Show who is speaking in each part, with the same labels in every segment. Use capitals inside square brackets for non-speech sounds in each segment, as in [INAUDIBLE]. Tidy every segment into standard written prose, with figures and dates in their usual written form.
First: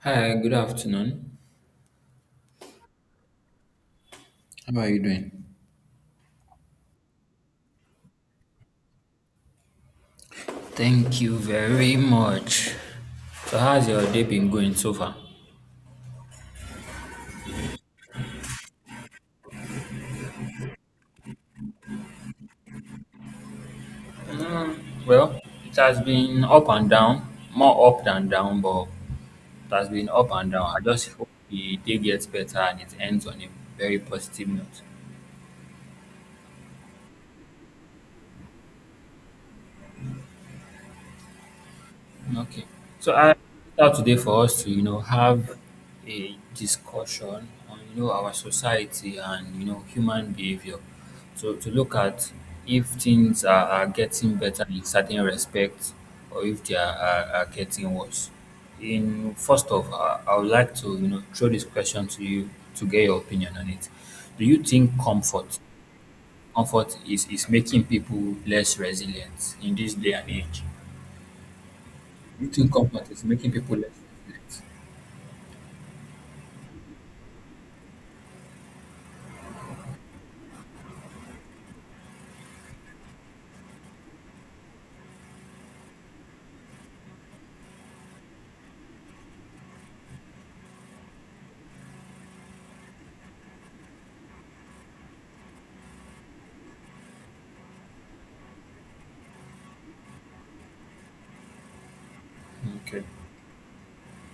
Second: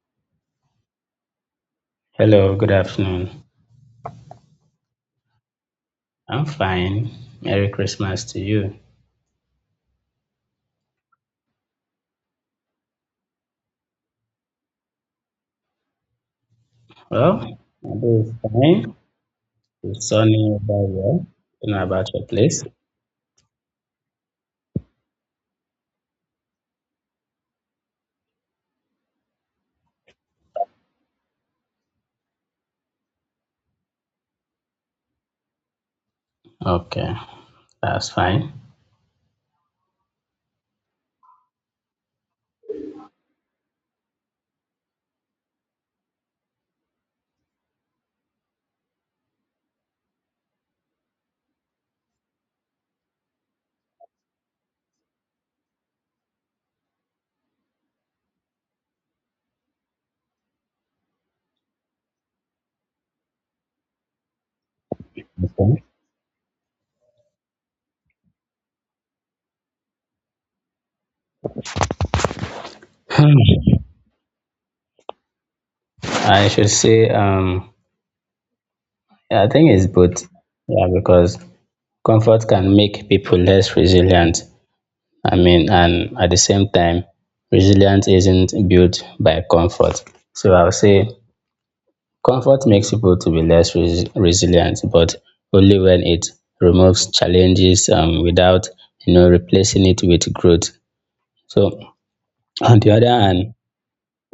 Speaker 1: Hi, good afternoon.
Speaker 2: Hello, good afternoon.
Speaker 1: How are you doing?
Speaker 2: I'm fine. Merry Christmas to you.
Speaker 1: Thank you very much. So, how's your day been going so far?
Speaker 2: Well, my day is fine. It's sunny over here. You know about your place?
Speaker 1: Mm, well, it has been up and down, more up than down, but it has been up and down. I just hope the day gets better and it ends on a very positive note.
Speaker 2: Okay, that's fine.
Speaker 1: Okay. So I out today for us to, have a discussion on, our society and, human behavior. So to look at if things are getting better in certain respects or if they are getting worse. In first of all, I would like to, throw this question to you to get your opinion on it. Do you think comfort
Speaker 2: Okay.
Speaker 1: comfort is making people less resilient in this day and age? Eating comfort is making people
Speaker 2: Hmm.
Speaker 1: less resilient.
Speaker 2: I should say, um, yeah, I think it's both. Yeah, because comfort can make people less resilient. I mean, and at the same time, resilience isn't built by comfort. So I'll say comfort makes people to be resilient but only when it removes challenges without replacing it with growth. So on the
Speaker 1: Okay.
Speaker 2: other hand,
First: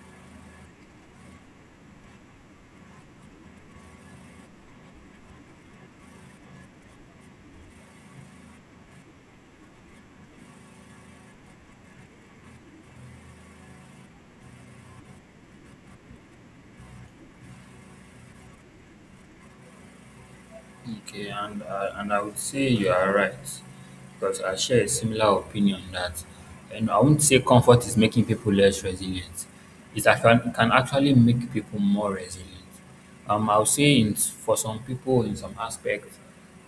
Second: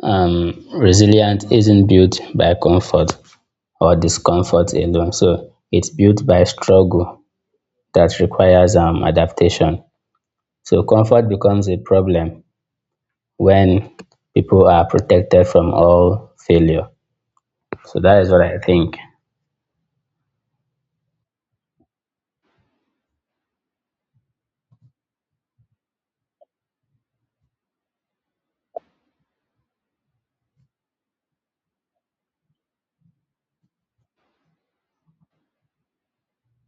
Speaker 2: resilience isn't built by comfort or discomfort alone, so it's built by struggle that requires adaptation. So comfort becomes a problem when people are protected from all failure. So that is what I think.
Speaker 1: Okay, and and I would say you are right because I share a similar opinion that, and I won't say comfort is making people less resilient. Can actually make people more resilient. I would say in, for some people, in some aspects,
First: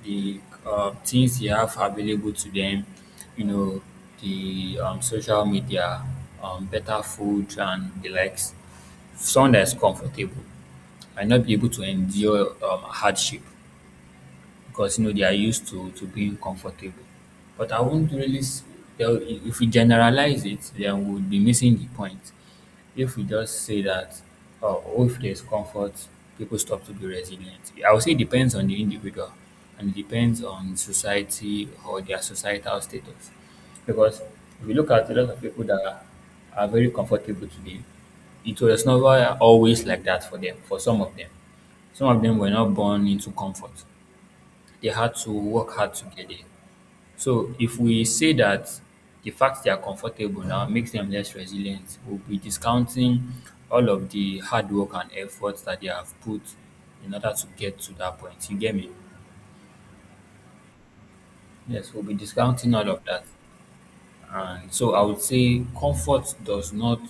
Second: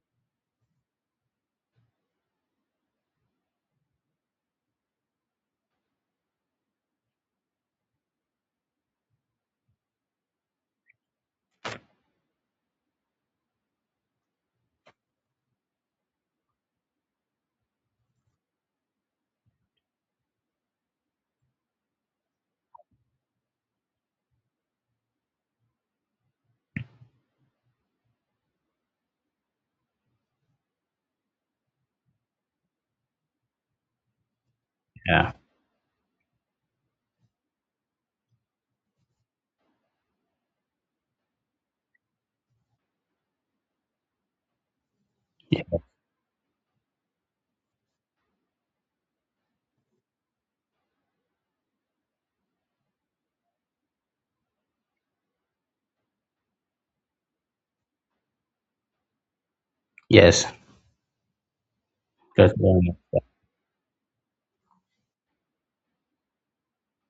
Speaker 1: the things they have available to them, you know, the social media, better food, and the likes, someone that is comfortable might not be able to endure hardship because you know they are used to being comfortable. But I won't really tell if we generalize it, then we'll be missing the point. If we just say that, oh, if there's comfort, people stop to be resilient. I would say it depends on the individual and it depends on society or their societal status. Because if you look at a lot
Speaker 2: Yeah.
Speaker 1: of people that are very comfortable today, it was never always like that for them, for some of them. Some of them were not born into comfort they had to work hard together. So if we say that the fact they are comfortable now makes them less resilient, we'll be discounting all of the hard work and efforts that they have put in order to get to that point. You get me?
Speaker 2: Yes.
Speaker 1: Yes, we'll be
Speaker 2: That's
Speaker 1: discounting
Speaker 2: very.
Speaker 1: all of that. And so I would say comfort does not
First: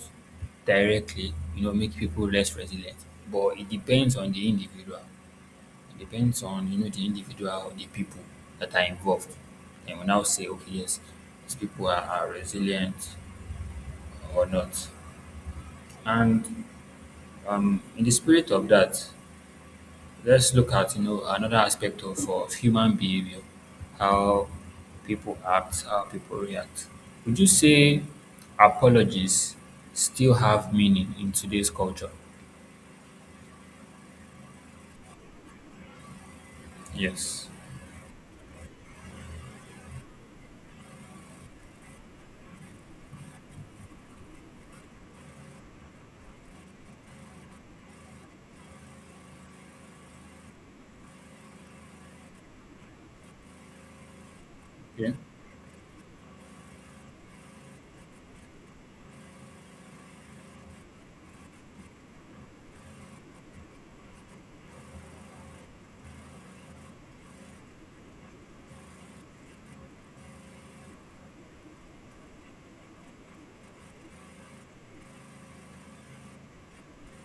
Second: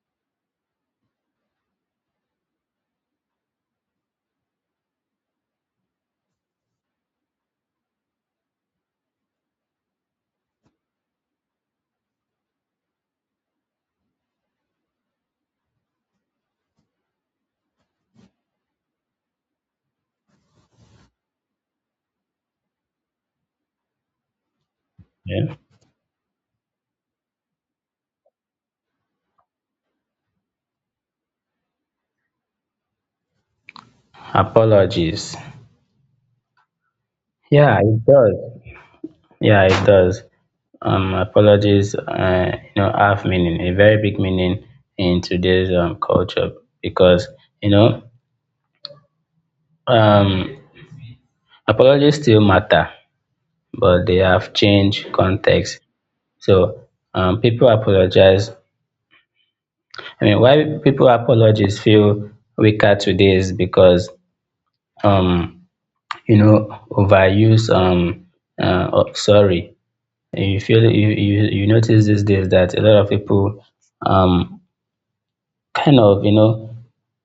Speaker 1: directly, make people less resilient, but it depends on the individual. It depends on you know the individual, the people that are involved. And we now say, okay, yes, these people are resilient or not. And in the spirit of that, let's look at you know another aspect of human behavior, how people
Speaker 2: Yeah.
Speaker 1: act, how people react. Would you say apologies still have meaning in today's culture?
Speaker 2: Apologies.
Speaker 1: Yes.
Speaker 2: Yeah, it does. Yeah, it does. Apologies, you know, have meaning, a very big meaning in today's culture, because, you know, um, apologies still matter, but they have
Speaker 1: Yeah.
Speaker 2: changed context. So people apologize. I mean, why people apologies feel weaker today is because, um, you know, overuse of sorry. You feel you notice these days that a lot of people um kind of, you know,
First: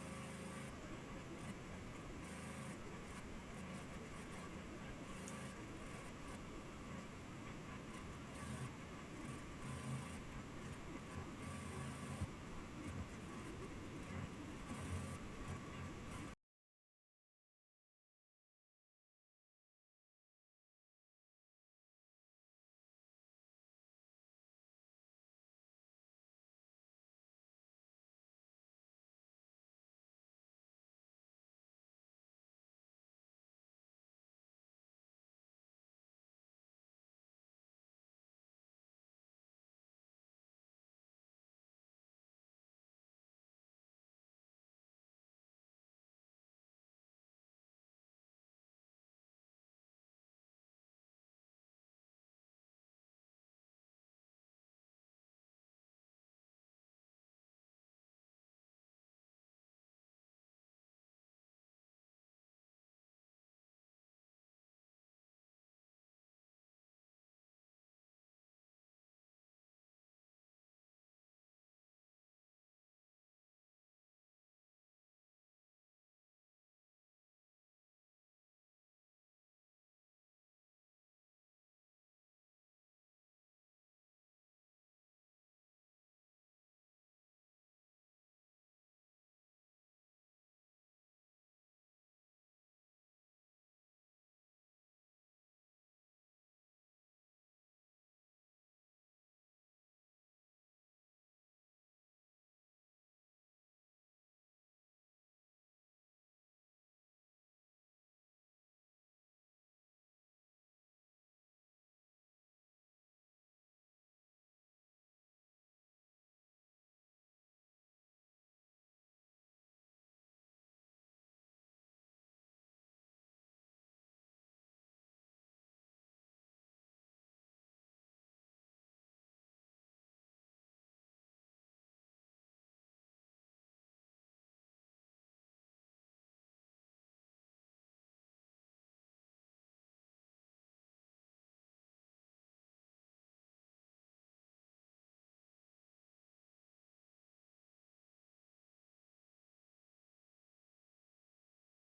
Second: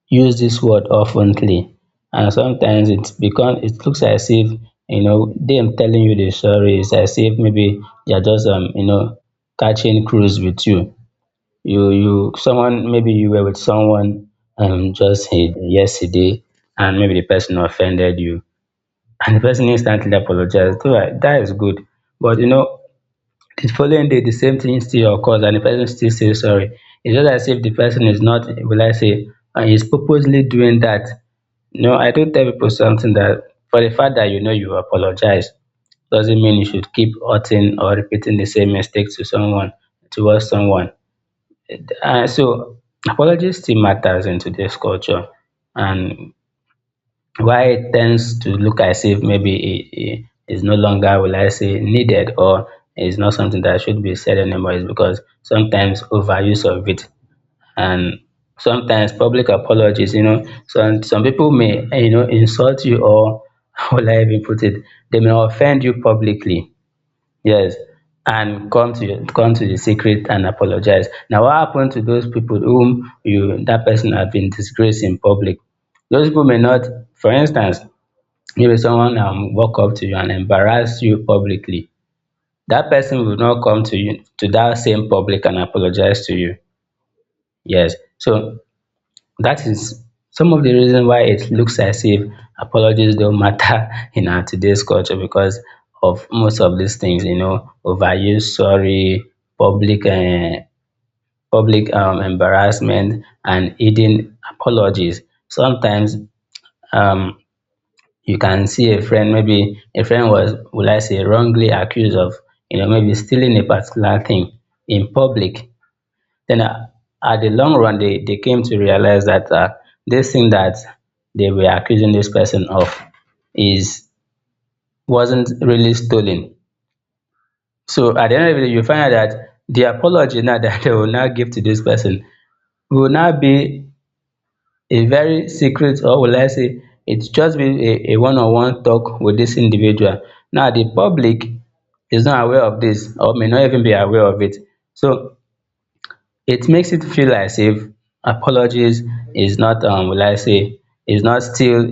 Speaker 2: use this word oftenly, and sometimes it becomes, it looks as if, you know, them telling you the story is as if maybe they're just, you know, catching cruise with you. You someone, maybe you were with someone, just yesterday, and maybe the person offended you, and the person instantly apologized, so that is good. But, you know, the following day the same thing still occurs and the person still says sorry. It's just as if the person is not, will I say, is purposely doing that. No, I don't tell people something that for the fact that, you know, you apologize doesn't mean you should keep hurting or repeating the same mistake to someone, towards someone. So apologies still matters in today's culture. And why it tends to look as if maybe it is no longer, will I say, needed or is not something that should be said anymore is because sometimes overuse of it, and sometimes public apologies, you know, some people may, eh, you know, insult you or [LAUGHS] how will I even put it? They may offend you publicly. Yes. And come to the secret and apologize. Now, what happened to those people whom you that person have been disgraced in public? Those people may not, for instance, maybe someone walk up to you and embarrass you publicly. That person will not come to you to that same public and apologize to you. Yes. So that is some of the reason why it looks as if apologies don't matter [LAUGHS] in our today's culture because of most of these things, you know, overuse sorry, public uh, public embarrassment, and hidden apologies. Sometimes um, you can see a friend, maybe a friend was, will I say, wrongly accused of, you know, maybe stealing a particular thing in public. Then at the long run they came to realize that this thing that they were accusing this person of is wasn't really stolen. So at the end of the day you find out that the apology now that [LAUGHS] they will now give to this person will now be a very secret, or will I say it's just been a one-on-one talk with this individual. Now the public is not aware of this or may not even be aware of it. So it makes it feel as if apologies is not, will I say, is not still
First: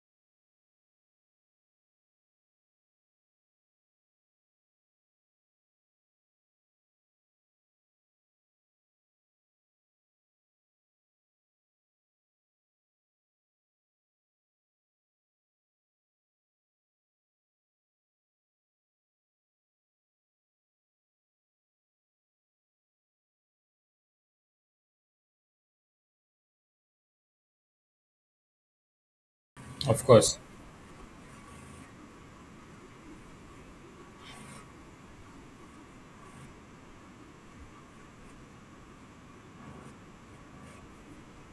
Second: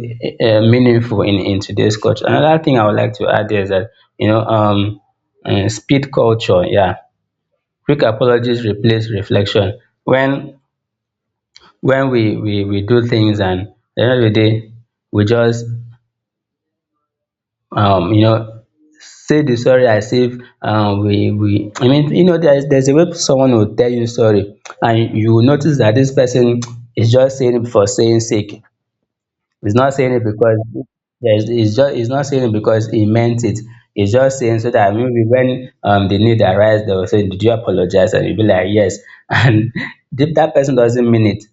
Speaker 2: meaningful in today's culture. Another thing I would like to add there is that, you know, speed culture, yeah. Quick apologies replace reflection. When we do things and at the end of the day, we just you know, say the sorry as if, we we I mean, you know, there's a way someone will tell you sorry and you will notice that this person is just saying it for saying sake. He's not
Speaker 1: Of
Speaker 2: saying it
Speaker 1: course.
Speaker 2: because yes, he's not saying it because he meant it. He's just saying so that maybe when the need arises, they will say, "Did you apologize?" And you'll be like, "Yes." [LAUGHS] And if that person doesn't mean it,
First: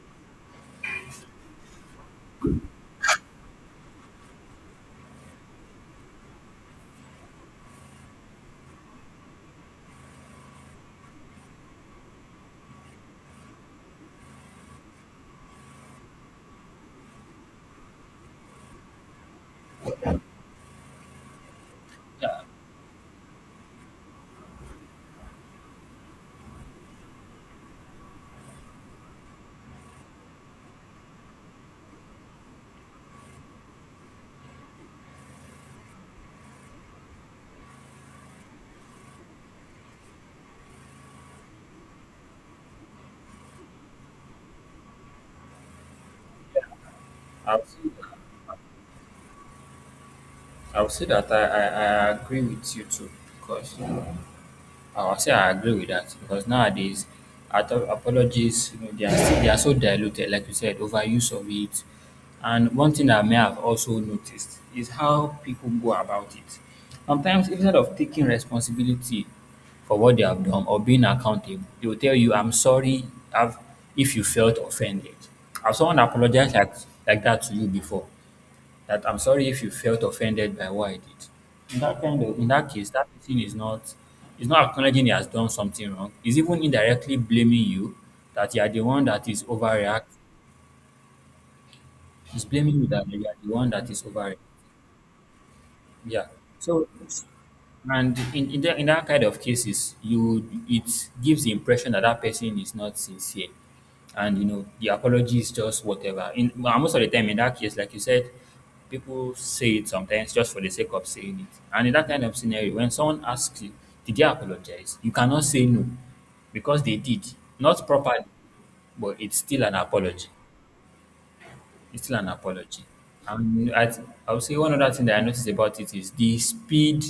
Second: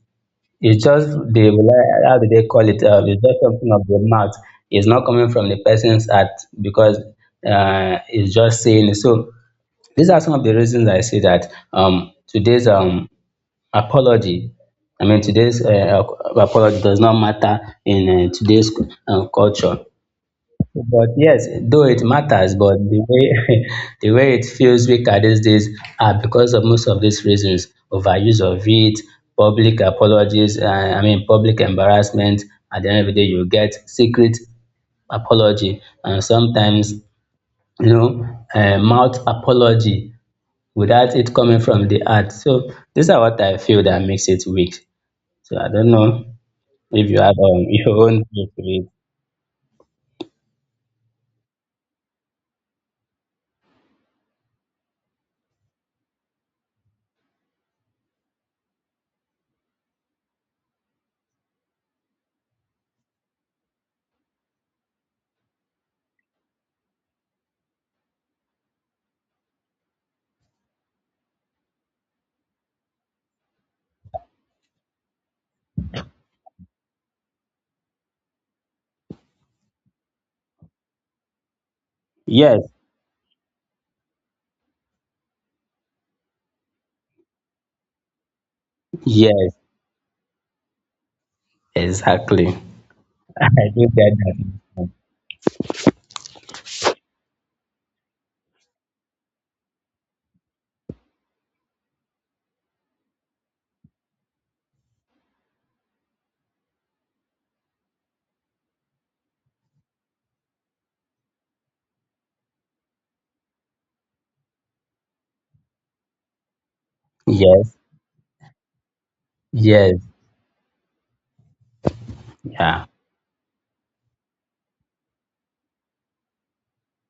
Speaker 2: it's just how do they call it? It's just something of the mouth. It's not coming from the person's heart because it's just saying it. So these are some of the reasons I say that apology, today's apology does not matter in today's culture. But yes, though it
Speaker 1: Yeah.
Speaker 2: matters, but the way [LAUGHS] the way it feels weaker these days are because of most of these reasons: overuse of it, public apologies. I mean, public embarrassment. At the end of the day, you get secret apology, and sometimes, you know, mouth apology without it coming from the heart. So these are what I feel that makes it weak. So I don't know if you have
Speaker 1: I've
Speaker 2: [LAUGHS] your own view to it.
Speaker 1: I would say that I agree with you too, because I would say I agree with that because nowadays, apologies you know they are still, they are so diluted, like you said, overuse of it. And one thing I may have also noticed is how people go about it. Sometimes instead of taking responsibility for what they have done or being accountable, they will tell you, "I'm sorry, I've, if you felt offended." Have someone apologized like that to you before? That I'm sorry if you felt offended by what I did. In
Speaker 2: Yes,
Speaker 1: that case, that person is not acknowledging he has done something wrong. He's even indirectly blaming you that you are the one that is
Speaker 2: yes,
Speaker 1: overreacting. He's
Speaker 2: exactly.
Speaker 1: blaming you that you are the
Speaker 2: I
Speaker 1: one
Speaker 2: do
Speaker 1: that is
Speaker 2: get that.
Speaker 1: overreacting. Yeah. So And in that kind of cases, you it gives the impression that that person is not sincere, and you know the apology is just whatever. In well, most of the time, in that case, like you said, people say it sometimes just for the sake of saying it. And in that kind of scenario, when someone asks you, "Did they apologize?" you cannot say no because they did
Speaker 2: Yes,
Speaker 1: not properly, but it's still an
Speaker 2: yes,
Speaker 1: apology. It's still an apology.
Speaker 2: yeah,
Speaker 1: And I would say one other thing that I noticed about it is the speed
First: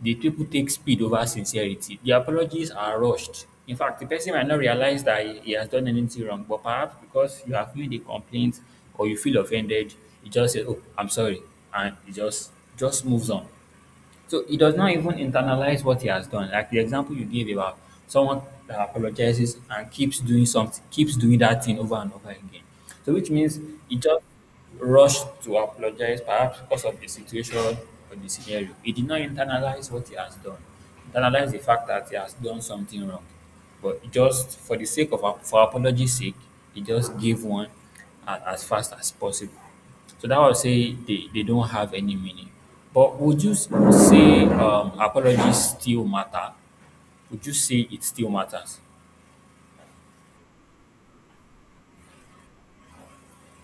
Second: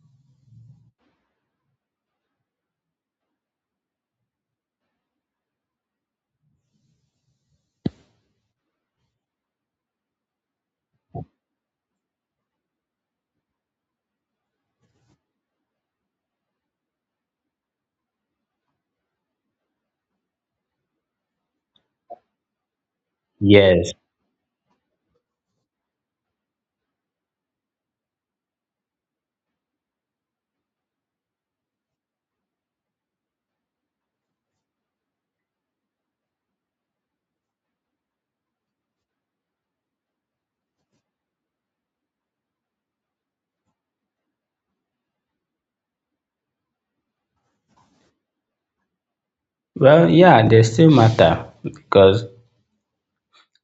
Speaker 1: the people take speed over sincerity. The apologies are rushed. In fact, the person might not realize that he has done anything wrong, but perhaps because you have made a complaint or you feel offended, you just say, "Oh, I'm sorry," and it just moves on. So he does not even internalize what he has done. Like the example you gave about someone that apologizes and keeps doing something, keeps doing that thing over and over again. So which means
Speaker 2: yes.
Speaker 1: he just rushed to apologize, perhaps because of the situation or the scenario. He did not internalize what he has done, internalize the fact that he has done something wrong. But he just for the sake of for apology's sake, he just gave one as fast as possible. So that would say they don't have any meaning. But would you say apologies still matter? Would you say it still matters?
Speaker 2: Well, yeah, they still matter because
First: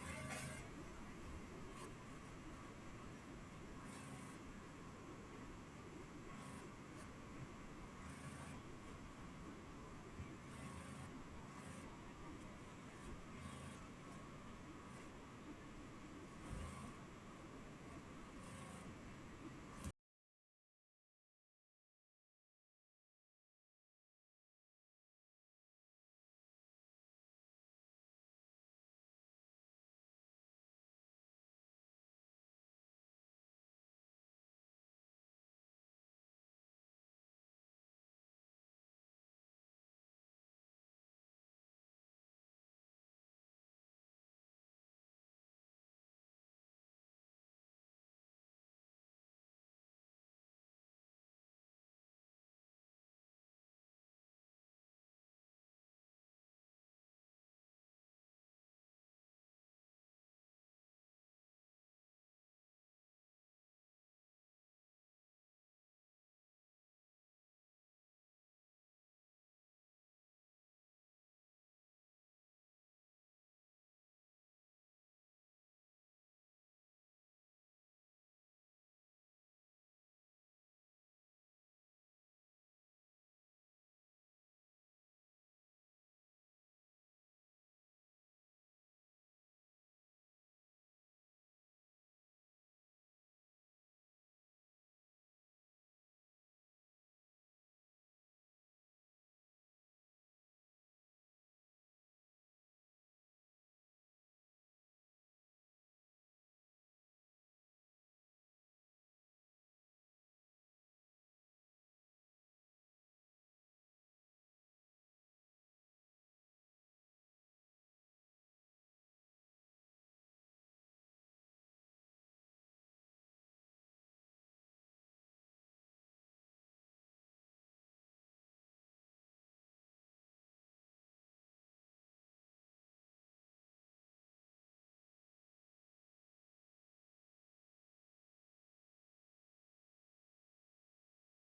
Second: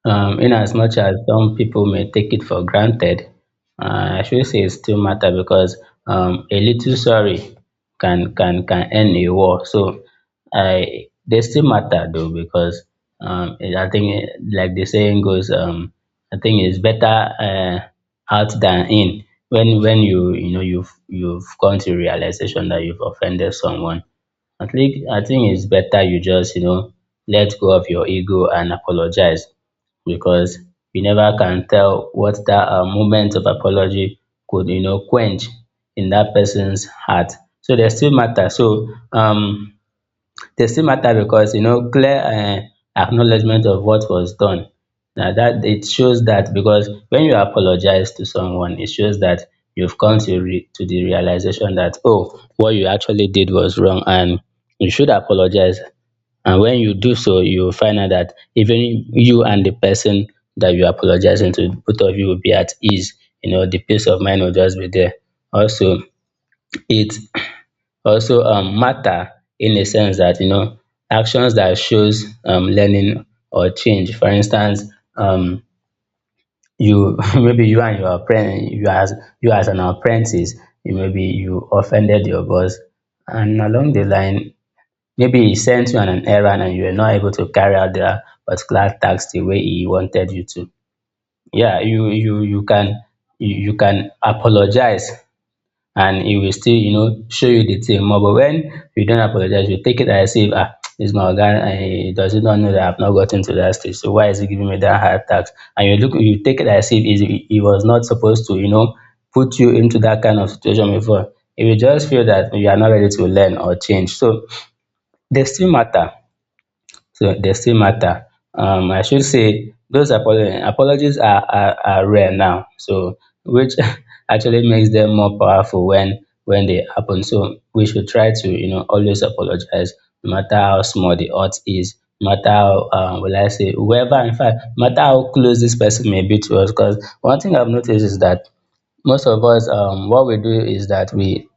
Speaker 2: In as much as some people may take it for granted, I should say it still matter because a little sorry can end a war. So I, they still matter though because I think eh, like the saying goes, I think it's better uh, out than in. When you you know you've come to realization that you've offended someone. I think it's better you just, you know, let go of your ego and apologize because you never can tell what that moment of apology could, you know, quench in that person's heart. So they still matter. So they still matter because, you know, clear acknowledgement of what was done now. That it shows that because when you apologize to someone, it shows that you've come to to the realization that, oh, what you actually did was wrong, and you should apologize. And when you do so, you will find out that even you and the person that you're apologizing to, both of you will be at ease. You know, the peace of mind will just be there. Also, it also matter in a sense that, you know, actions that shows learning or change. For instance, um you [LAUGHS] maybe you as an apprentice, you maybe you offended your boss, and along the line maybe he sent you on an errand and you were not able to carry out the particular task the way he wanted you to. Yeah, you can, you can apologize and he will still, you know, show you the thing more. But when you don't apologize, you take it as if, ah, this my guy, and he does not know that I've not gotten to that stage. So why is he giving me that hard tax? And you look, you take it as if he was not supposed to, you know, put you into that kind of situation before. If you just feel that you are not ready to learn or change, so they still matter. So they still matter. I should say those apologies, are rare now. So which [LAUGHS] actually makes them more powerful when they happen. So we should try to, you know, always apologize, no matter how small the hurt is, no matter how, will I say, whoever, in fact, no matter how close this person may be to us. Because one thing I've noticed is that most of us, what we do is that we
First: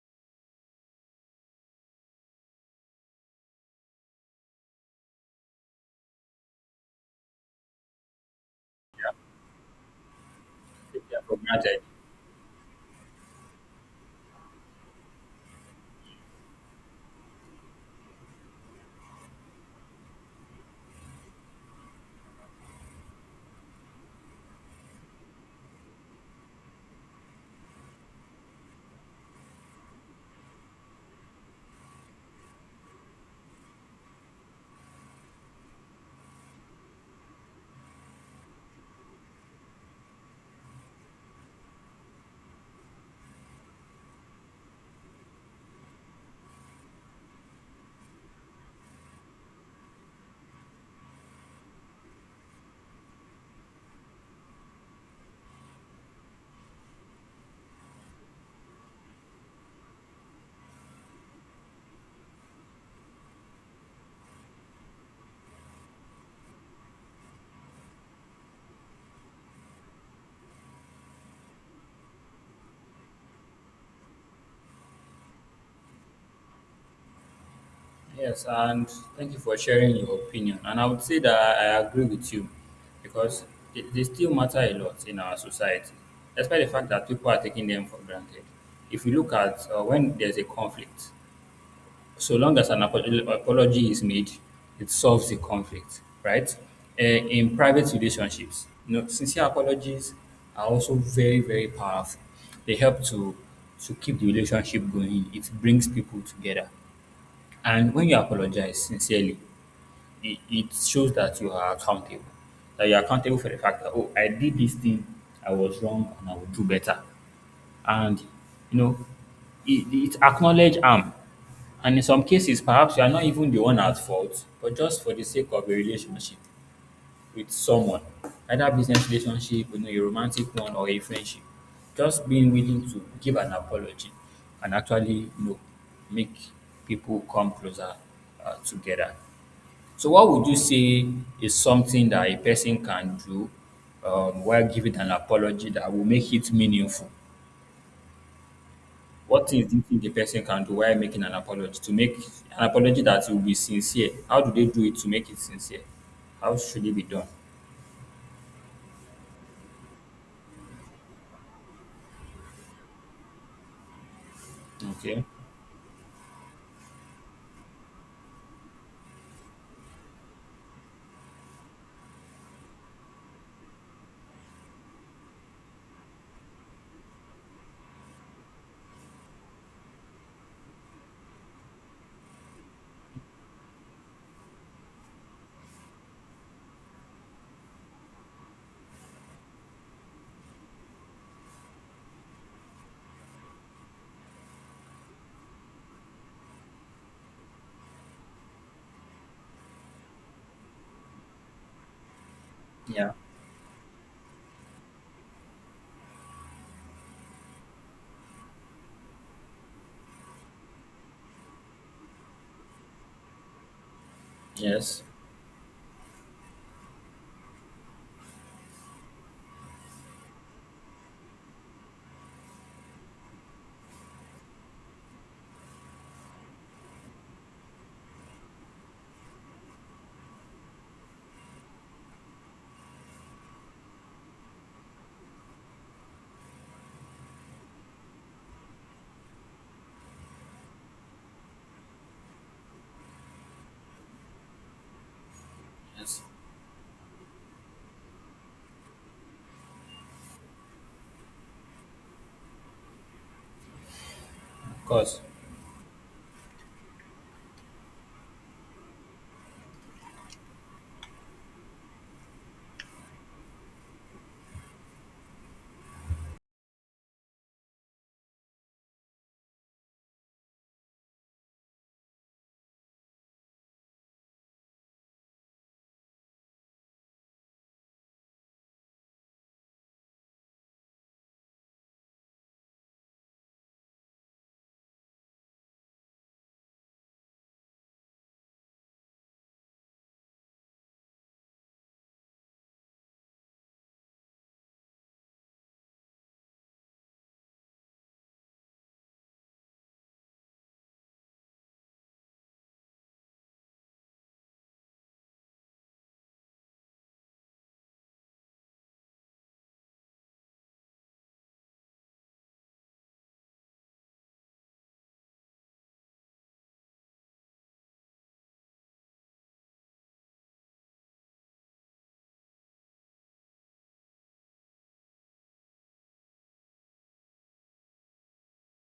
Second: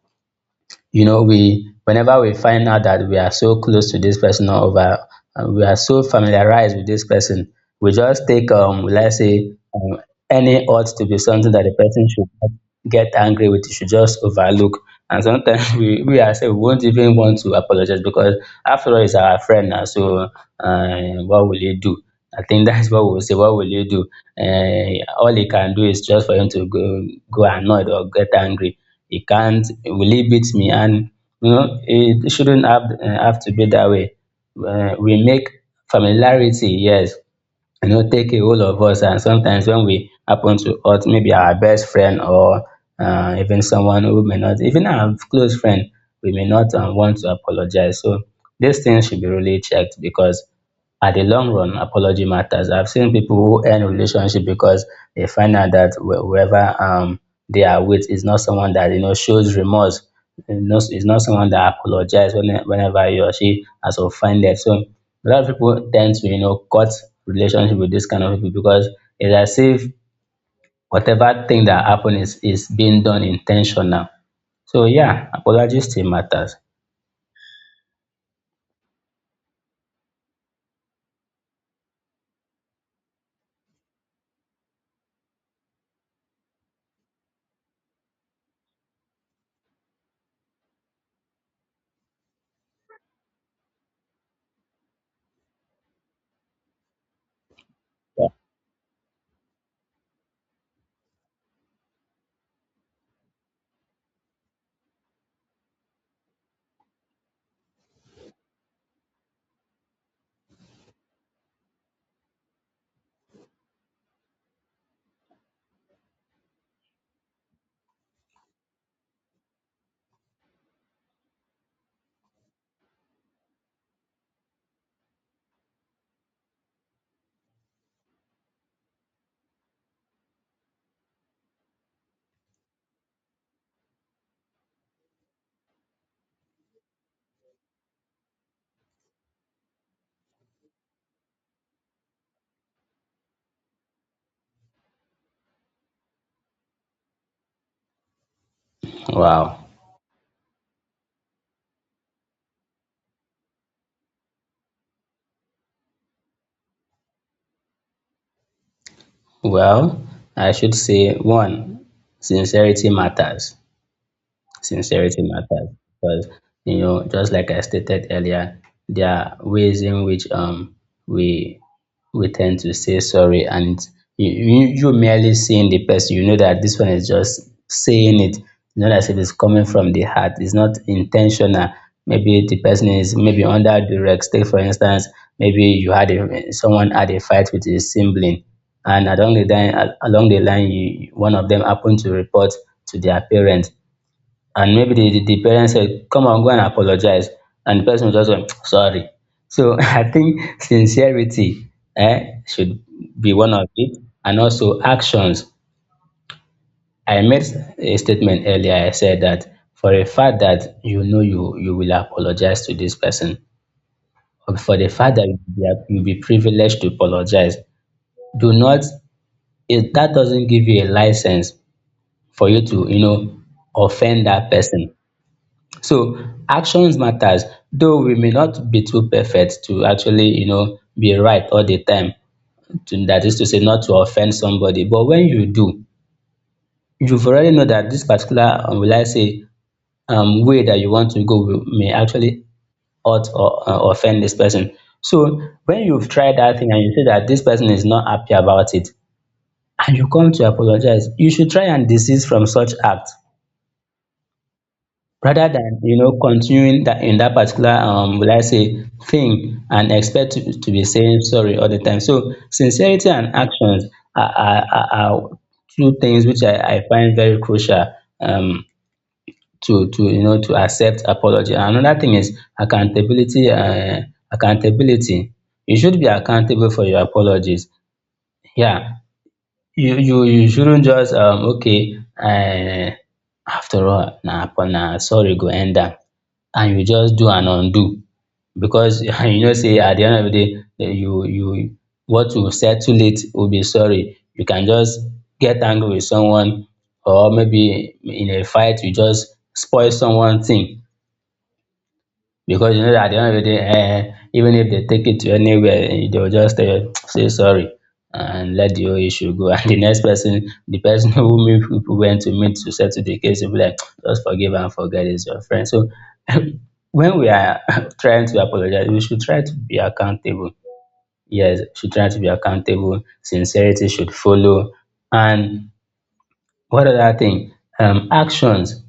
Speaker 2: you know, we whenever we find out that we are so close to this person, we are so familiarized with this person, we just take, let's say, any ought to
Speaker 1: Take
Speaker 2: be
Speaker 1: them for
Speaker 2: something that the
Speaker 1: granted.
Speaker 2: person should not get angry with. You should just overlook, and sometimes [LAUGHS] we ourselves won't even want to apologize because after all it's our friend now. So what will you do, I think, [LAUGHS] that's what we'll say. What will you do? All he can do is just for him to go annoyed or get angry. He can't, will he beat me? And you know, it shouldn't have to be that way. We make familiarity, yes, you know, take a whole of us, and sometimes when we happen to hurt maybe our best friend or even someone who may not, even our close friend, we may not want to apologize. So these things should be really checked because at the long run, apology matters. I've seen people who end relationship because they find out that whoever they are with is not someone that, you know, shows remorse. It's not someone that apologizes whenever he or she has offended. So a lot of people tend to, you know, cut relationship with this kind of people because it's as if whatever thing that happened is being done intentional. So yeah, apology still matters.
Speaker 1: Yes, and thank you for sharing your opinion. And I would say that I agree with you because they still matter a lot in our society, despite the fact that people are taking them for granted. If you look at when there's a conflict, So long as an apology is made, it solves the conflict, right? Eh, in private
Speaker 2: Yeah.
Speaker 1: relationships, you know, sincere apologies are also very, very powerful. They help to keep the relationship going. It brings people together. And when you apologize sincerely, it shows that you are accountable. That you're accountable for the fact that, oh, I did this thing, I was wrong, and I will do better and you know it acknowledge harm and in some cases perhaps you are not even the one at fault but just for the sake of a relationship with someone either business relationship you know a romantic one or a friendship just being willing to give an apology and actually you know make people come closer together so what would you say is something that a person can do while giving an apology that will make it meaningful What
Speaker 2: Wow.
Speaker 1: things do you think a person can do while making an apology to make an apology that will be sincere? How do they do it to make it sincere? How should it be done?
Speaker 2: Well, I should say one, sincerity matters. Sincerity
Speaker 1: Okay.
Speaker 2: matters because, you know, just like I stated earlier, there are ways in which we we tend to say sorry and you merely seeing the person, you know that this one is just saying it. You know that it is coming from the heart. It's not intentional. Maybe the person is maybe under duress. Take for instance, maybe someone had a fight with his sibling, and along the line, you, one of them happened to report to their parents and maybe the parents said, come on, go and apologize. And the person just went, sorry. So [LAUGHS] I think sincerity should
Speaker 1: Yeah.
Speaker 2: be one of it. And also actions. I made a statement earlier. I said that for a fact that, you know, you will apologize to this person, or for the
Speaker 1: Yes.
Speaker 2: fact that you'll be privileged to apologize, do not, that doesn't give you a license for you to, you know, offend that person. So actions matters, though we may not be too perfect to actually, you know, be right all the time. To, that is to say, not to offend somebody. But when you do, you've already know that this particular, will I say, way that you want to go will, may actually hurt or offend this person. So when you've
Speaker 1: Yes.
Speaker 2: tried that thing and you see that this person is not happy about it, and you come to apologize, you should try and desist from such act,
Speaker 1: Of course.
Speaker 2: rather than, you know, continuing that in that particular will I say thing and expect to be saying sorry all the time. So sincerity and actions are two things which I find very crucial um to you know, to accept apology. And another thing is accountability, accountability. You should be accountable for your apologies. Yeah, you shouldn't just okay, after all na upon na sorry go end am, and you just do and undo because [LAUGHS] you know sey at the end of the day, you what you settle it will be sorry. You can just get angry with someone or maybe in a fight you just spoil someone thing because you know that at the end of the day, eh, even if they take it to anywhere, eh, they'll just say sorry and let the whole issue go. [LAUGHS] And the next person, the person who [LAUGHS] meet people went to meet to settle the case, will be like, just forgive and forget is your friend. So [LAUGHS] when we are [LAUGHS] trying to apologize, we should try to be accountable. Yes, should try to be accountable. Sincerity should follow. And what other thing? Actions.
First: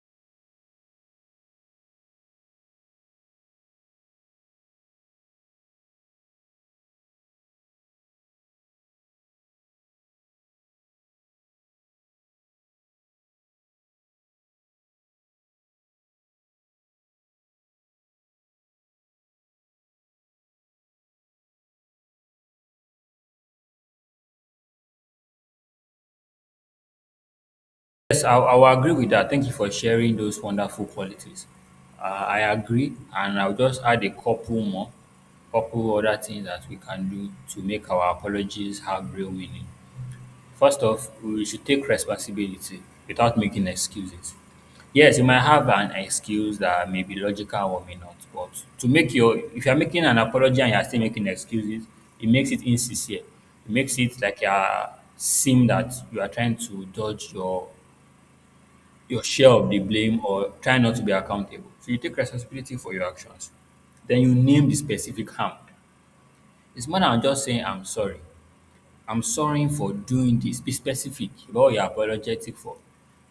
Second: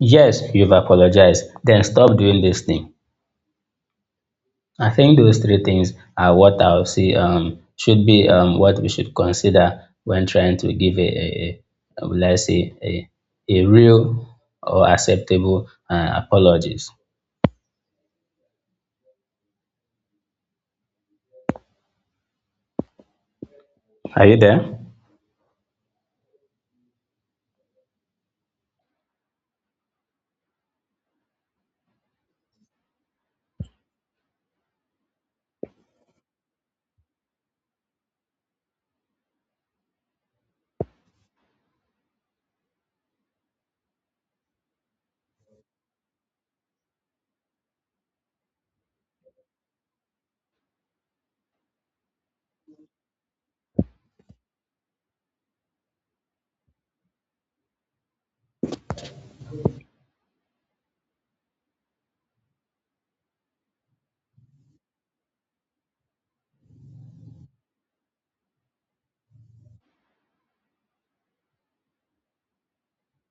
Speaker 2: Yes, you've apologized. Then stop doing this thing. I think those three things are what I would say should be what we should consider when trying to give a, will I say a real or acceptable apologies. Are you there?
Speaker 1: Yes, I will agree with that. Thank you for sharing those wonderful qualities. I agree, and I'll just add a couple more, couple other things that we can do to make our apologies have real meaning. First off, we should take responsibility without making excuses. Yes, you might have an excuse that may be logical or may not, but to make your if you're making an apology and you're still making excuses, it makes it insincere. It makes it like you're seem that you are trying to dodge your share of the blame or try not to be accountable. So you take responsibility for your actions. Then you name the specific harm. It's more than just saying I'm sorry. I'm sorry for doing this. Be specific about what you're apologetic for.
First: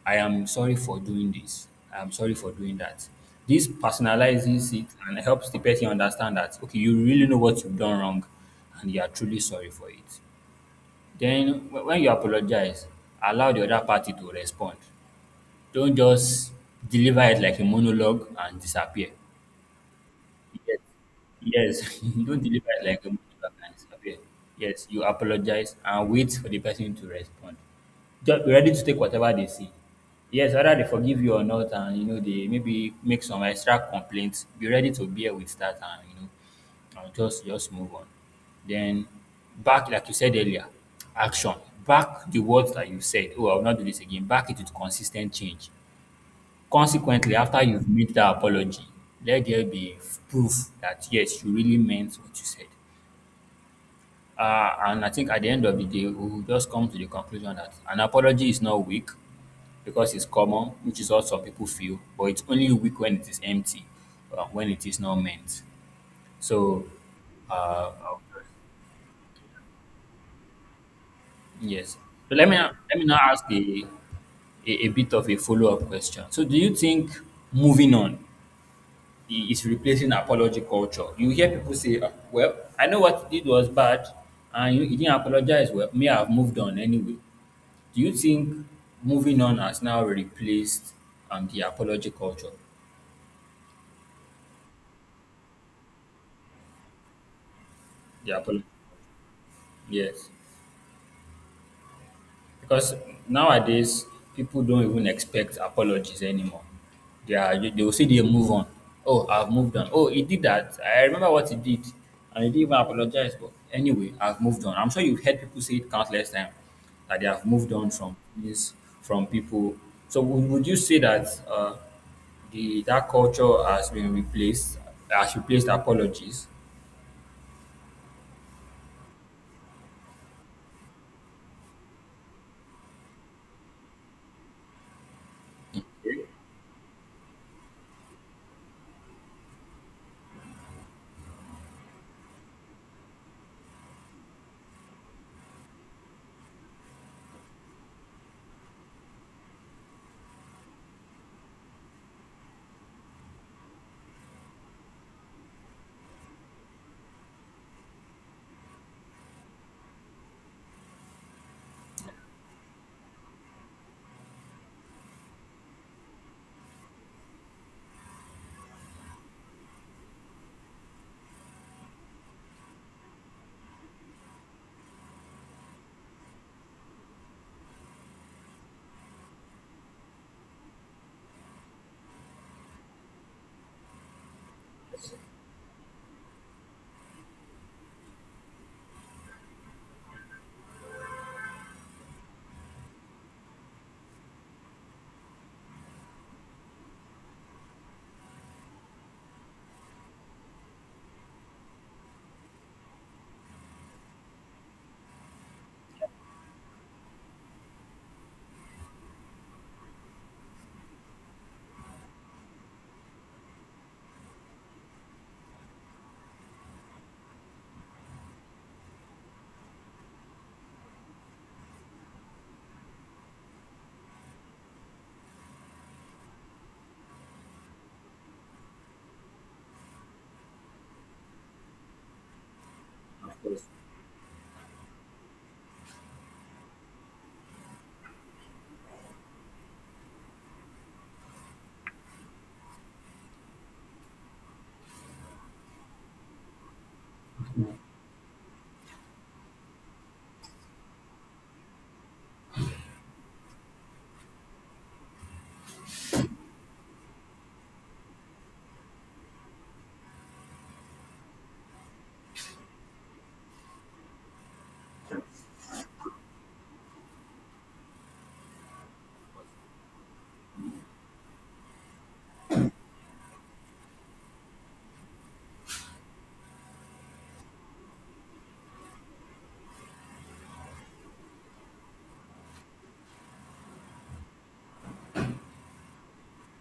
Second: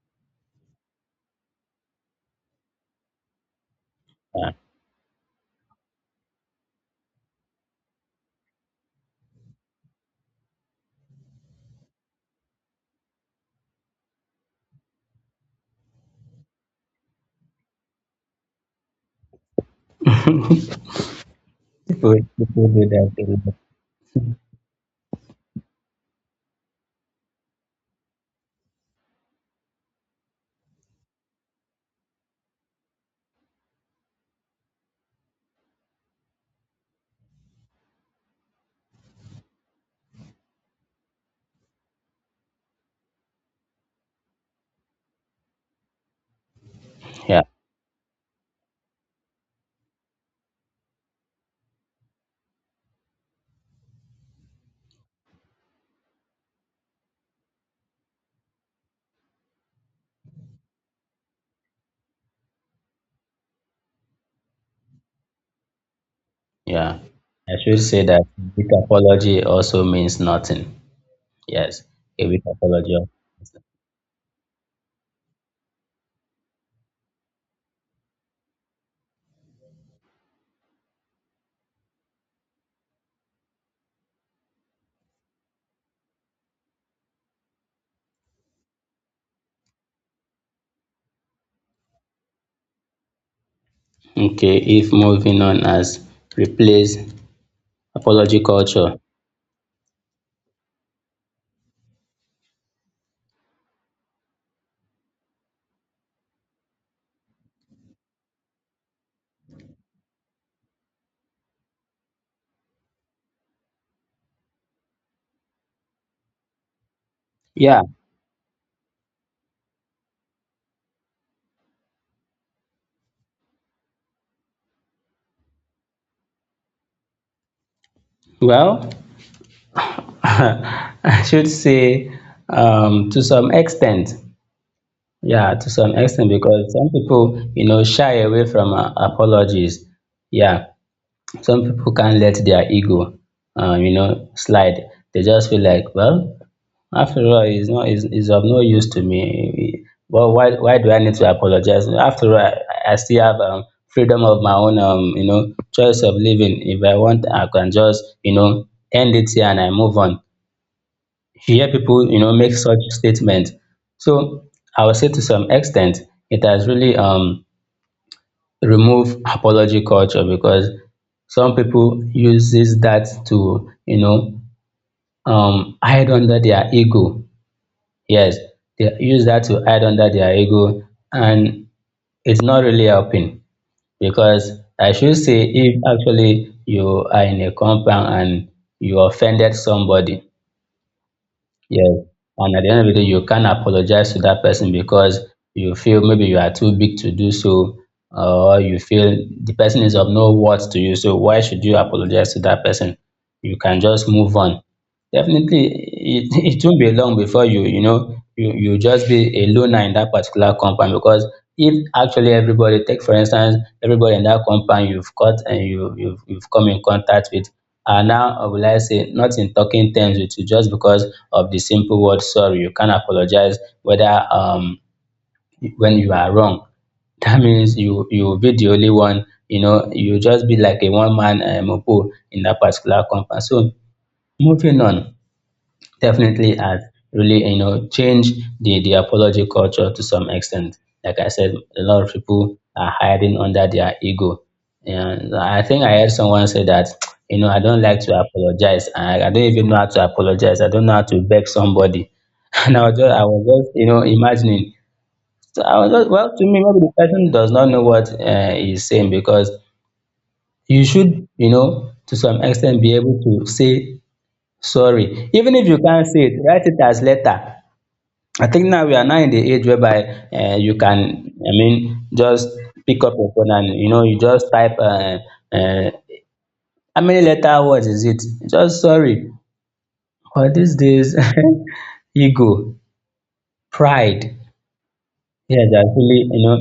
Speaker 1: I am sorry for doing this. I am sorry for doing that. This
Speaker 2: Yeah.
Speaker 1: personalizes it and helps the person understand that, okay, you really know what you've done wrong and you are truly sorry for it. Then, when you apologize, allow the other party to respond. Don't just deliver it like a monologue and disappear. Yes. Yes. [LAUGHS] You don't
Speaker 2: People
Speaker 1: deliver it
Speaker 2: do
Speaker 1: like a
Speaker 2: that a
Speaker 1: multiple
Speaker 2: lot.
Speaker 1: times. Okay, Yes, you apologize and wait for the person to respond. Just be ready to take whatever they see. Yes, whether they forgive you or not, and you know, they maybe make some extra complaints, be ready to bear with that and you know, and just move on. Then back like you said earlier, action. Back the words that you said, oh, I'll not do this again. Back it with consistent change. Consequently,
Speaker 2: Yeah,
Speaker 1: after you've made that apology, let there be proof that yes, you really meant what you said. And I think at the end of the day, we'll just come to the conclusion that an apology is not weak because it's common, which is what some people feel, but it's only weak when it is empty, when it is not meant. So,
Speaker 2: yeah. I should
Speaker 1: uh,
Speaker 2: say that a big apology also means nothing. Yes,
Speaker 1: yes.
Speaker 2: a
Speaker 1: So
Speaker 2: big
Speaker 1: let
Speaker 2: apology.
Speaker 1: me now ask the a bit of a follow-up question. So do you think moving on is replacing apology culture. You hear people say, "Ah, well, I know what he did was bad and you, he didn't apologize. Well, may I have moved on anyway. Do you think moving on has now replaced the apology culture?
Speaker 2: Okay, if moving on as replace
Speaker 1: The
Speaker 2: apology
Speaker 1: apolo-
Speaker 2: culture.
Speaker 1: yes. Because nowadays, people don't even expect apologies anymore. They will say they move on. Oh, I've moved on. Oh, he did that. I remember what he did, and he didn't even apologize. But anyway, I've moved on. I'm sure you've heard people say it countless times that they have moved
Speaker 2: Yeah,
Speaker 1: on from this, from people. So would you say that the that culture has been replaced, has replaced apologies?
Speaker 2: well, [LAUGHS] I should say, to some extent. Yeah, to
Speaker 1: Okay,
Speaker 2: some extent, because some people, you know, shy away from apologies. Yeah, some people can't let their ego, you know, slide. They just feel like, well, after all, it's not, it's of no use to me. Well, why do I need to apologize? After all, I still have freedom of my own, you know, choice of living. If I want, I can just, you know, end it here and I move on, if you hear people, you know, make such statements. So I would say, to some extent, it has really removed apology culture, because some people uses that to, you know, hide under their ego. Yes, they use that to hide under their ego, and it's not really helping because I should say if actually you are in a compound and you offended somebody. Yes, and at the end of the day, you can't apologize to that person because you feel maybe you are too big to do so, or you feel the person is of no worth to you. So why should you apologize to that person? You can just move on. Definitely, it [LAUGHS] it won't be long before you know you just be a loner in that particular compound, because if actually everybody, take for instance, everybody in that compound you've got and you've come in contact with are now will I say not in talking terms with you just because of the simple word sorry, you can't apologize whether when you are wrong. [LAUGHS] That means you will be the only one, you know, you just be like a one man, opo in that particular
Speaker 1: Of
Speaker 2: compound.
Speaker 1: course.
Speaker 2: So moving on definitely has really, you know, changed the apology culture to some extent. Like I said, a lot of people are hiding under their ego. And I think I heard someone say that, [TSK] you know, I don't like to apologize. I don't even know how to apologize. I don't know how to beg somebody. [LAUGHS] And I was just, you know, imagining. So I was just, well, to me, maybe the person does not know what he's saying, because you should, you know, to some extent be able to say sorry. Even if you can't say it, write it as letter. I think now we are now in the age whereby you can, I mean, just pick up your phone and you know you just type uh, how many letter words is it? Just sorry, but these days [LAUGHS] ego, pride, yeah, they actually, you know,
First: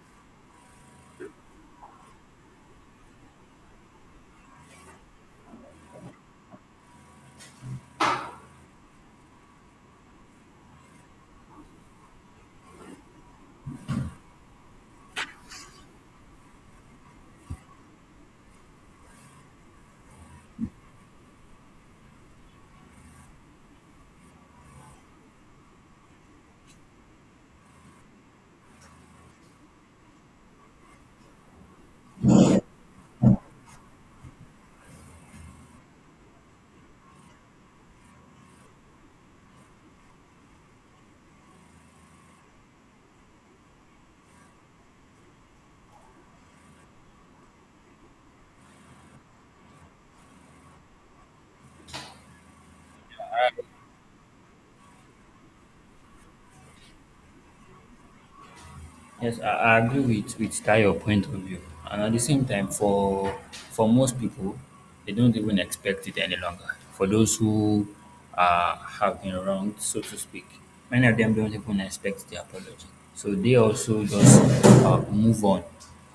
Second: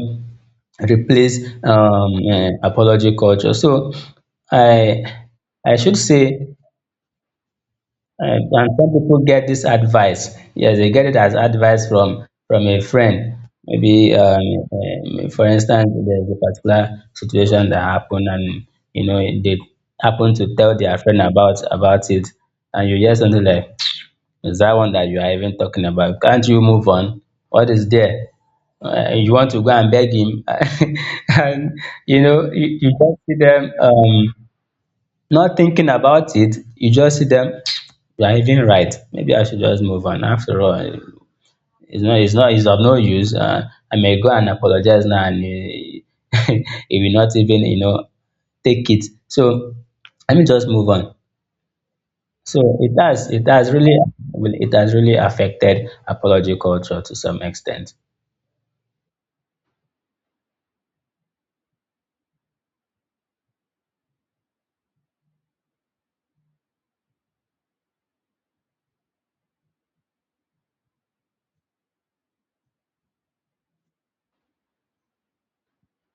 Speaker 2: replace apology culture. So I I should say. And some people get this advice. Yes, they get it as advice from a friend. Maybe, for instance, there's a particular situation that happened, and you know they happen to tell their friend about it, and you hear something like, "Is that one that you are even talking about? Can't you move on? What is there? You want to go and beg him?" [LAUGHS] And you know, you just see them. Not thinking about it, you just see them, you are even right. Maybe I should just move on. After all, it's of no use. I may go and apologize now, and he, [LAUGHS] he will not even, you know, take it. So let me just move on. So it has really affected apology culture to some extent.
Speaker 1: Yes, I agree with that your point of view, and at the same time, for most people, they don't even expect it any longer. For those who have been wronged, so to speak, many of them don't even expect the apology, so they also just move on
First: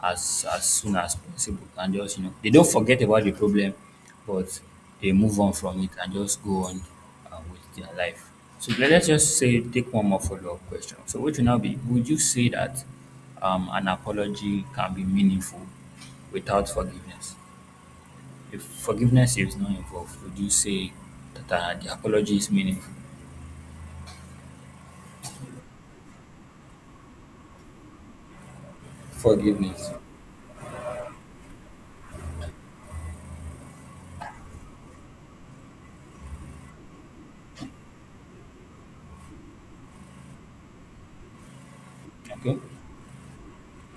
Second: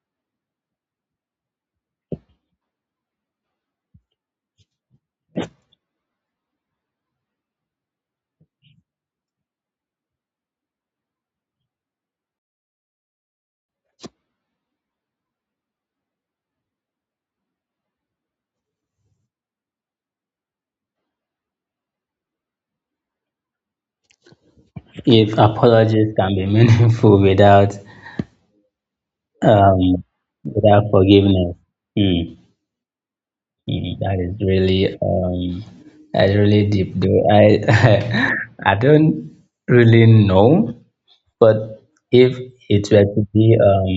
Speaker 1: as soon as possible, and just you know they don't forget about the problem, but they move on from it and just go on with their life. So let's just say take one more follow-up question. So which will now be would you say that an apology can be meaningful without forgiveness? If forgiveness is not involved, would you say that the apology is meaningful?
Speaker 2: If apologies can be [LAUGHS] meaningful without,
Speaker 1: Forgiveness.
Speaker 2: um, without forgiveness, hmm, mm, that is really that is really deep though. I [LAUGHS] I don't really know, but if
Speaker 1: Okay.
Speaker 2: it were to be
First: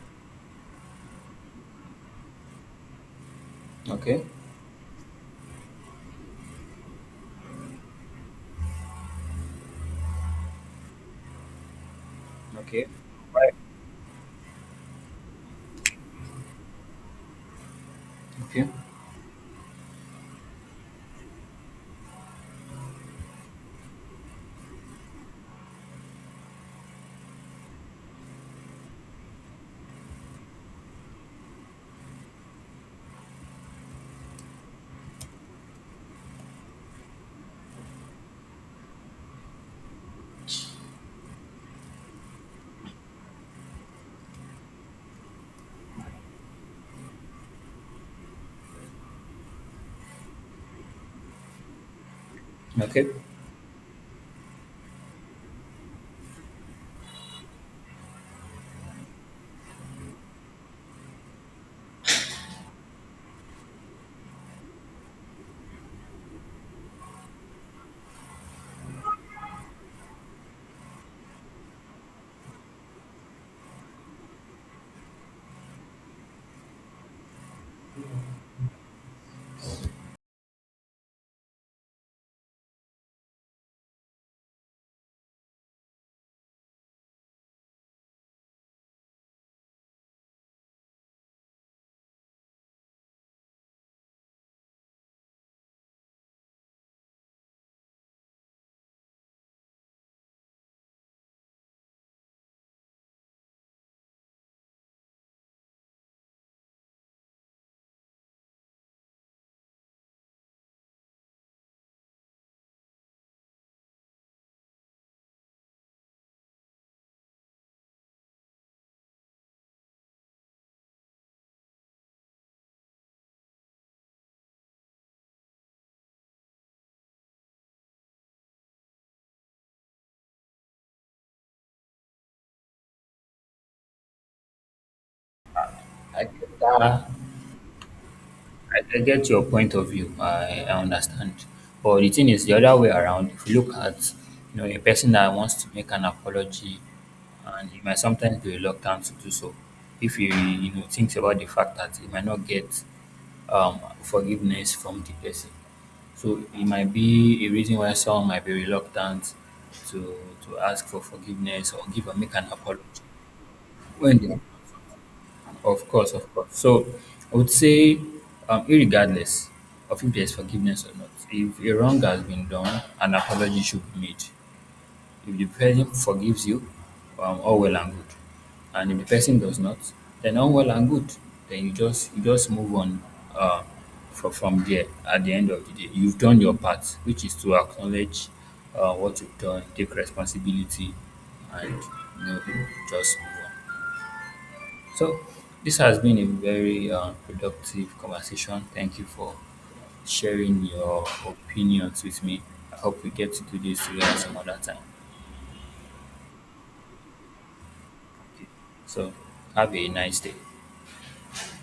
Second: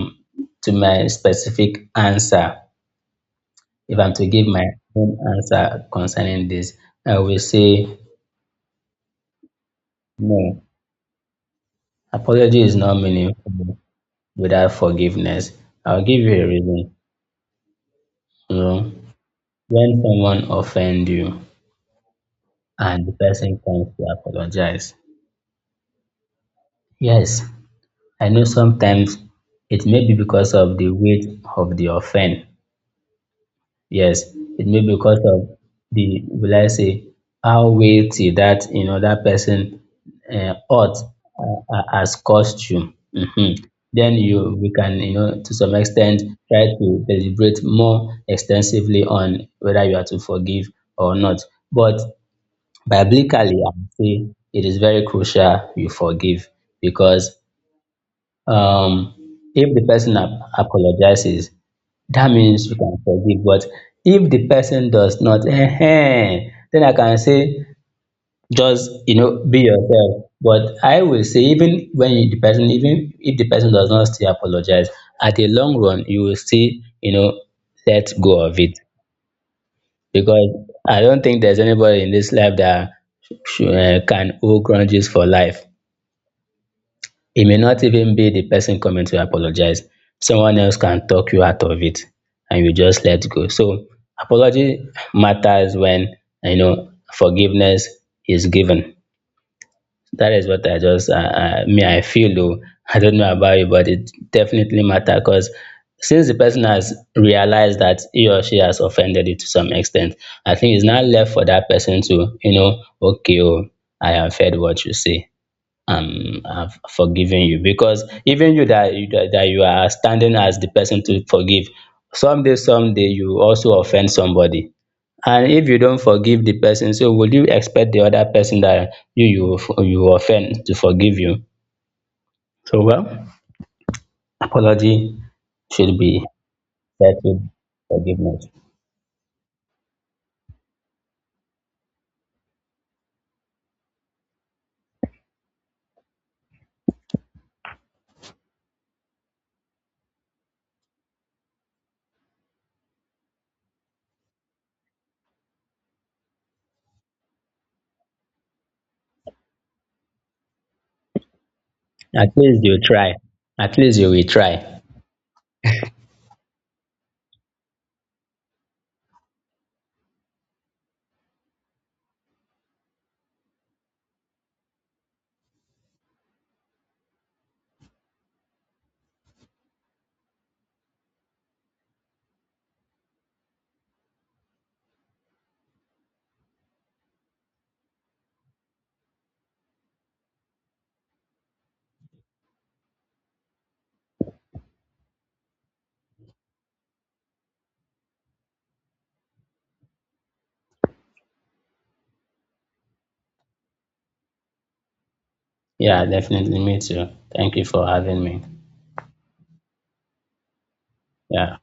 Speaker 2: to my specific answer, if I'm
Speaker 1: Okay.
Speaker 2: to give my own answer concerning this, I will say no. Apology is
Speaker 1: Okay.
Speaker 2: not
Speaker 1: Right.
Speaker 2: meaningful without forgiveness. I'll give you a reason. You
Speaker 1: Okay.
Speaker 2: know, when someone offend you and the person comes to apologize, yes, I know sometimes it may be because of the weight of the offense. Yes, it may be because of will I say, how weighty that, you know, that person ought has caused you, hmm. Then you, we can, you know, to some extent try to deliberate more extensively on whether you are to forgive or not. But
Speaker 1: Okay.
Speaker 2: biblically, I would say it is very crucial you forgive because um if the person ap apologizes, that means you can forgive. But if the person does not, ehen, then I can say just, you know, be yourself. But I will say even when you the person even if the person does not still apologize, at the long run you will still, you know, let go of it, because I don't think there's anybody in this life that should can hold grudges for life. It may not even be the person coming to apologize. Someone else can talk you out of it and you just let go. So apology matters when, you know, forgiveness is given. That is what I just, me, I feel though. [LAUGHS] I don't know about you, but it definitely matters because since the person has realized that he or she has offended you to some extent, I think it's not left for that person to, you know, okay, oh, I have heard what you say, have forgiven you. Because even you that that you are standing as the person to forgive, someday, someday you also offend somebody, and if you don't forgive the person, so would you expect the other person that you offend to forgive you? So, well, apology should be
Speaker 1: I get that.
Speaker 2: set forgiveness.
Speaker 1: I get your point of view. I understand. But the thing is, the other way around, if you look at you know a person that wants to make an apology, and he might sometimes be reluctant to do so, if he you know thinks about the fact that he might not get forgiveness from the person, so it might be a reason why someone might be reluctant to to ask for forgiveness or give or
Speaker 2: At
Speaker 1: make an
Speaker 2: least you
Speaker 1: apology
Speaker 2: try, at least you
Speaker 1: when
Speaker 2: will
Speaker 1: they are
Speaker 2: try.
Speaker 1: of course, of course. So I would say, irregardless of if there's forgiveness or not, if a wrong has been done, an apology should be made. If the person forgives you, all well and good. And if the person does not, then all well and good. Then you just move on uh, from there. At the end of the day, you've done your part, which is to acknowledge what you've done, take responsibility, and you know, just move on. So, this has been a very productive conversation. Thank you for sharing your opinions with me. I hope we get to do this together some other time.
Speaker 2: Yeah, definitely, me too. Thank you for having me.
Speaker 1: So, have a nice day.
Speaker 2: Yeah.